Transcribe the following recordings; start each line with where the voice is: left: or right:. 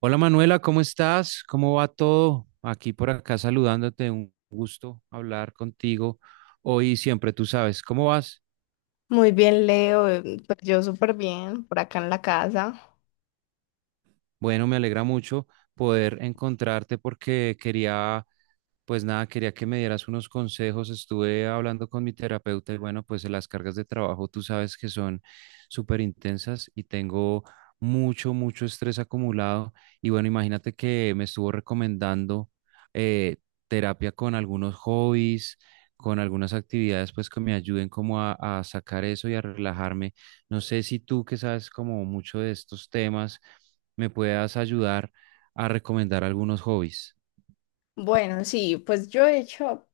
right: Hola Manuela, ¿cómo estás? ¿Cómo va todo? Aquí por acá saludándote, un gusto hablar contigo hoy y siempre, tú sabes, ¿cómo vas?
left: Muy bien, Leo. Pues yo súper bien por acá en la casa.
right: Bueno, me alegra mucho poder encontrarte porque quería. Pues nada, quería que me dieras unos consejos. Estuve hablando con mi terapeuta y bueno, pues las cargas de trabajo tú sabes que son súper intensas y tengo mucho, mucho estrés acumulado. Y bueno, imagínate que me estuvo recomendando eh, terapia con algunos hobbies, con algunas actividades pues que me ayuden como a sacar eso y a relajarme. No sé si tú que sabes como mucho de estos temas me puedas ayudar a recomendar algunos hobbies.
left: Bueno, sí, pues yo he hecho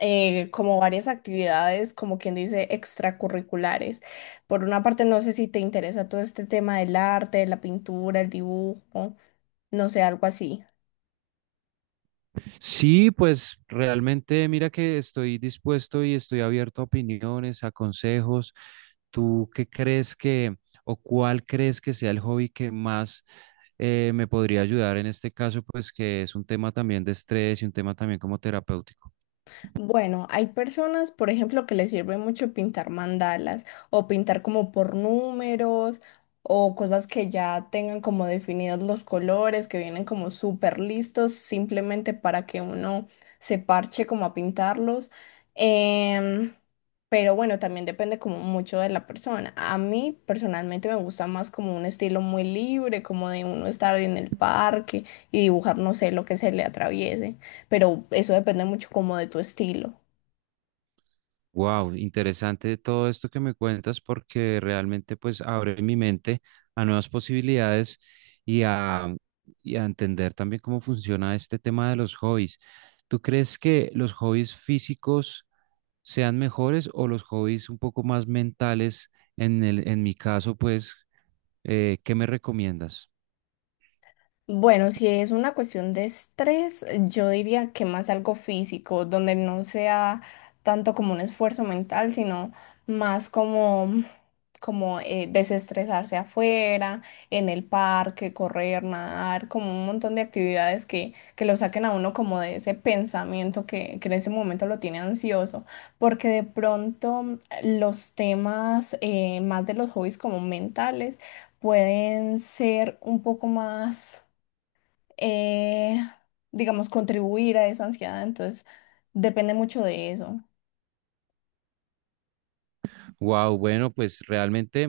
left: como varias actividades, como quien dice, extracurriculares. Por una parte, no sé si te interesa todo este tema del arte, de la pintura, el dibujo, no sé, algo así.
right: Sí, pues realmente mira que estoy dispuesto y estoy abierto a opiniones, a consejos. ¿Tú qué crees que o cuál crees que sea el hobby que más me podría ayudar en este caso, pues que es un tema también de estrés y un tema también como terapéutico?
left: Bueno, hay personas, por ejemplo, que les sirve mucho pintar mandalas o pintar como por números o cosas que ya tengan como definidos los colores, que vienen como súper listos simplemente para que uno se parche como a pintarlos. Em, pero bueno, también depende como mucho de la persona. A mí personalmente me gusta más como un estilo muy libre, como de uno estar en el parque y dibujar, no sé, lo que se le atraviese, pero eso depende mucho como de tu estilo.
right: Wow, interesante todo esto que me cuentas porque realmente pues abre mi mente a nuevas posibilidades y a, y a entender también cómo funciona este tema de los hobbies. ¿Tú crees que los hobbies físicos sean mejores o los hobbies un poco más mentales? En mi caso, pues, ¿qué me recomiendas?
left: Bueno, si es una cuestión de estrés, yo diría que más algo físico, donde no sea tanto como un esfuerzo mental, sino más como desestresarse afuera, en el parque, correr, nadar, como un montón de actividades que lo saquen a uno como de ese pensamiento que en ese momento lo tiene ansioso, porque de pronto los temas más de los hobbies como mentales pueden ser un poco más, eh, digamos, contribuir a esa ansiedad, entonces depende mucho de eso.
right: Wow, bueno, pues realmente,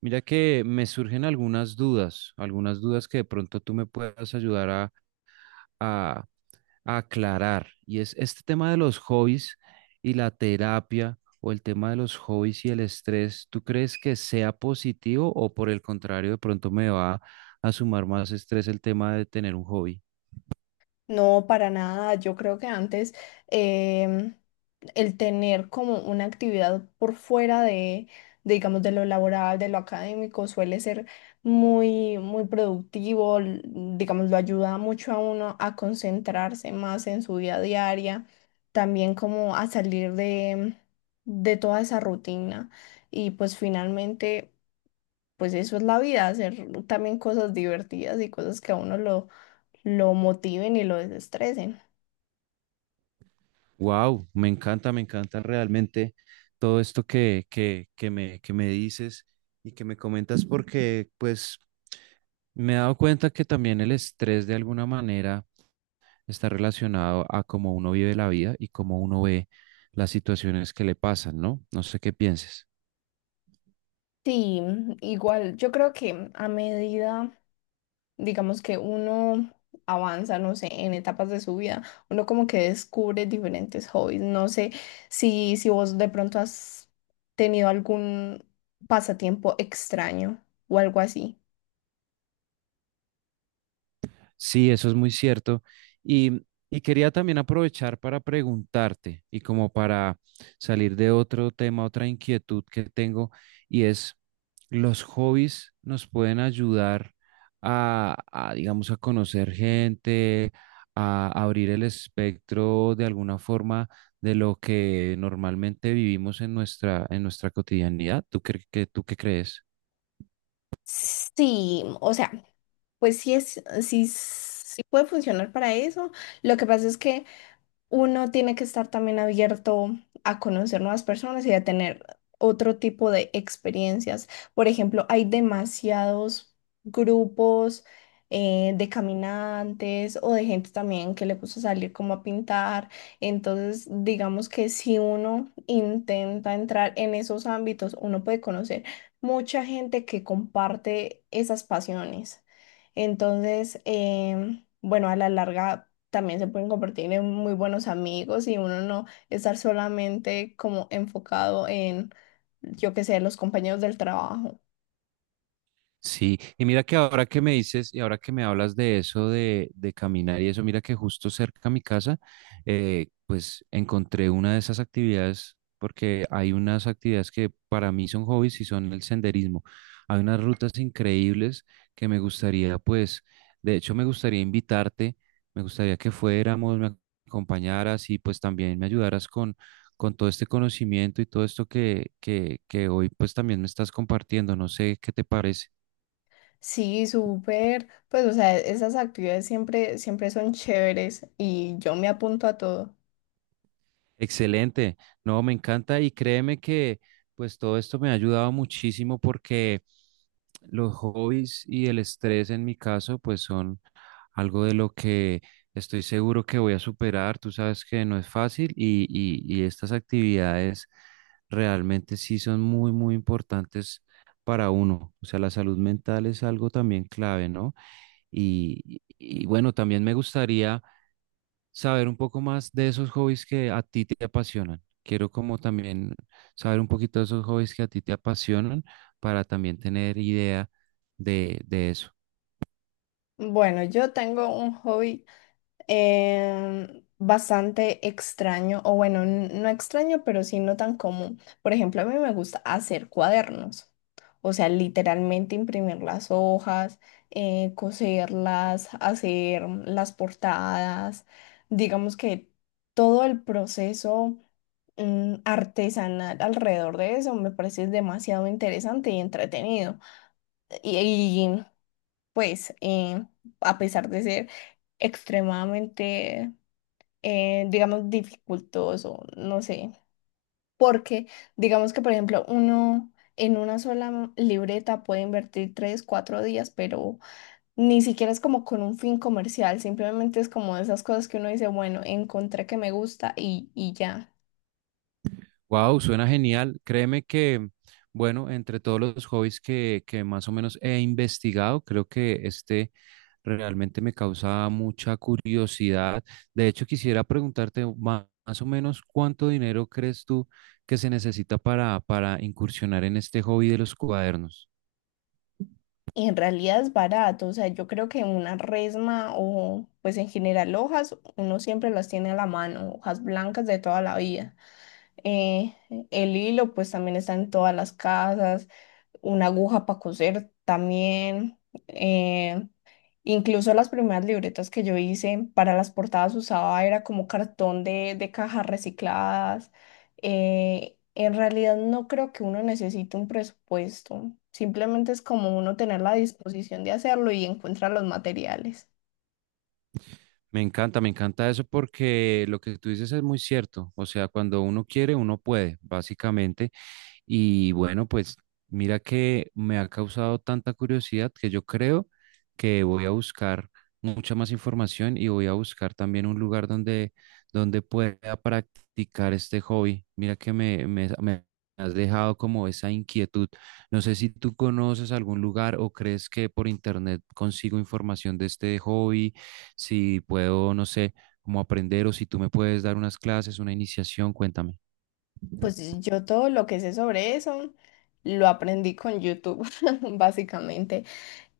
right: mira que me surgen algunas dudas que de pronto tú me puedas ayudar a aclarar, y es este tema de los hobbies y la terapia, o el tema de los hobbies y el estrés. ¿Tú crees que sea positivo o por el contrario de pronto me va a sumar más estrés el tema de tener un hobby?
left: No, para nada. Yo creo que antes em, el tener como una actividad por fuera de digamos, de lo laboral, de lo académico, suele ser muy, muy productivo. Digamos, lo ayuda mucho a uno a concentrarse más en su vida diaria, también como a salir de de toda esa rutina. Y pues finalmente, pues eso es la vida, hacer también cosas divertidas y cosas que a uno lo motiven y lo desestresen.
right: Wow, me encanta realmente todo esto que me dices y que me comentas, porque pues me he dado cuenta que también el estrés de alguna manera está relacionado a cómo uno vive la vida y cómo uno ve las situaciones que le pasan, ¿no? No sé qué pienses.
left: Sí, mm, igual yo creo que a medida, digamos que uno avanza, no sé, en etapas de su vida, uno como que descubre diferentes hobbies. No sé si vos de pronto has tenido algún pasatiempo extraño o algo así.
right: Sí, eso es muy cierto. Y, y quería también aprovechar para preguntarte y como para salir de otro tema, otra inquietud que tengo, y es, ¿los hobbies nos pueden ayudar digamos, a conocer gente, a abrir el espectro de alguna forma de lo que normalmente vivimos en en nuestra cotidianidad? ¿Tú qué, tú qué crees?
left: Sí, o sea, pues sí puede funcionar para eso. Lo que pasa es que uno tiene que estar también abierto a conocer nuevas personas y a tener otro tipo de experiencias. Por ejemplo, hay demasiados grupos de caminantes o de gente también que le gusta salir como a pintar. Entonces, digamos que si uno intenta entrar en esos ámbitos, uno puede conocer mucha gente que comparte esas pasiones. Entonces, bueno, a la larga también se pueden convertir en muy buenos amigos y uno no estar solamente como enfocado en, yo qué sé, los compañeros del trabajo.
right: Sí, y mira que ahora que me dices y ahora que me hablas de eso de caminar y eso, mira que justo cerca a mi casa, pues encontré una de esas actividades, porque hay unas actividades que para mí son hobbies y son el senderismo. Hay unas rutas increíbles que me gustaría, pues, de hecho me gustaría invitarte, me gustaría que fuéramos, me acompañaras y pues también me ayudaras con todo este conocimiento y todo esto que hoy pues también me estás compartiendo. No sé qué te parece.
left: Sí, súper. Pues, o sea, esas actividades siempre, siempre son chéveres y yo me apunto a todo.
right: Excelente. No, me encanta y créeme que pues todo esto me ha ayudado muchísimo porque los hobbies y el estrés en mi caso pues son algo de lo que estoy seguro que voy a superar. Tú sabes que no es fácil y estas actividades realmente sí son muy, muy importantes para uno. O sea, la salud mental es algo también clave, ¿no? Y bueno, también me gustaría saber un poco más de esos hobbies que a ti te apasionan. Quiero como también saber un poquito de esos hobbies que a ti te apasionan para también tener idea de eso.
left: Bueno, yo tengo un hobby bastante extraño, o bueno, no extraño, pero sí no tan común. Por ejemplo, a mí me gusta hacer cuadernos, o sea, literalmente imprimir las hojas, coserlas, hacer las portadas, digamos que todo el proceso mm, artesanal alrededor de eso me parece demasiado interesante y entretenido. Y, y, pues, a pesar de ser extremadamente digamos, dificultoso, no sé. Porque, digamos que, por ejemplo, uno en una sola libreta puede invertir tres, cuatro días, pero ni siquiera es como con un fin comercial, simplemente es como de esas cosas que uno dice, bueno, encontré que me gusta y ya.
right: Wow, suena genial. Créeme que, bueno, entre todos los hobbies que más o menos he investigado, creo que este realmente me causa mucha curiosidad. De hecho, quisiera preguntarte más o menos cuánto dinero crees tú que se necesita para incursionar en este hobby de los cuadernos.
left: Y en realidad es barato, o sea, yo creo que una resma o pues en general hojas, uno siempre las tiene a la mano, hojas blancas de toda la vida. Eh, el hilo pues también está en todas las casas. Una aguja para coser también. eh, Incluso las primeras libretas que yo hice para las portadas usaba era como cartón de de cajas recicladas. En realidad no creo que uno necesite un presupuesto. Simplemente es como uno tener la disposición de hacerlo y encuentra los materiales.
right: Me encanta eso porque lo que tú dices es muy cierto. O sea, cuando uno quiere, uno puede, básicamente. Y bueno, pues mira que me ha causado tanta curiosidad que yo creo que voy a buscar mucha más información y voy a buscar también un lugar donde pueda practicar este hobby. Mira que me has dejado como esa inquietud. No sé si tú conoces algún lugar o crees que por internet consigo información de este hobby, si puedo, no sé, como aprender o si tú me puedes dar unas clases, una iniciación, cuéntame.
left: Pues yo todo lo que sé sobre eso lo aprendí con YouTube, básicamente.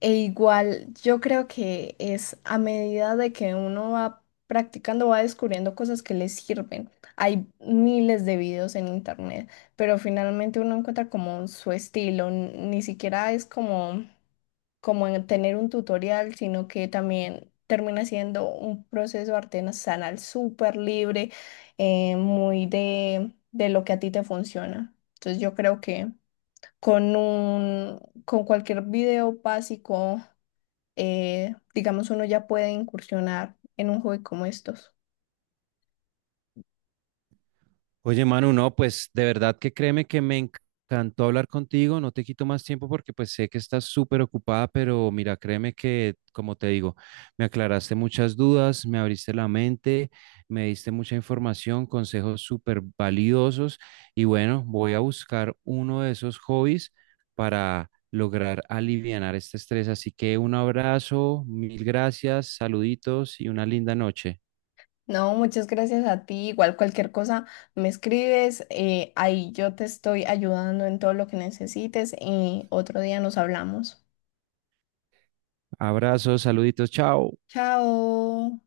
left: E igual, yo creo que es a medida de que uno va practicando, va descubriendo cosas que le sirven. Hay miles de videos en internet, pero finalmente uno encuentra como su estilo. Ni siquiera es como, como en tener un tutorial, sino que también termina siendo un proceso artesanal súper libre, muy de de lo que a ti te funciona. Entonces yo creo que con un, con cualquier video básico digamos, uno ya puede incursionar en un hobby como estos.
right: Oye, Manu, no, pues de verdad que créeme que me encantó hablar contigo, no te quito más tiempo porque pues sé que estás súper ocupada, pero mira, créeme que, como te digo, me aclaraste muchas dudas, me abriste la mente, me diste mucha información, consejos súper valiosos y bueno, voy a buscar uno de esos hobbies para lograr alivianar este estrés. Así que un abrazo, mil gracias, saluditos y una linda noche.
left: No, muchas gracias a ti. Igual cualquier cosa me escribes, ahí yo te estoy ayudando en todo lo que necesites y otro día nos hablamos.
right: Abrazos, saluditos, chao.
left: Chao.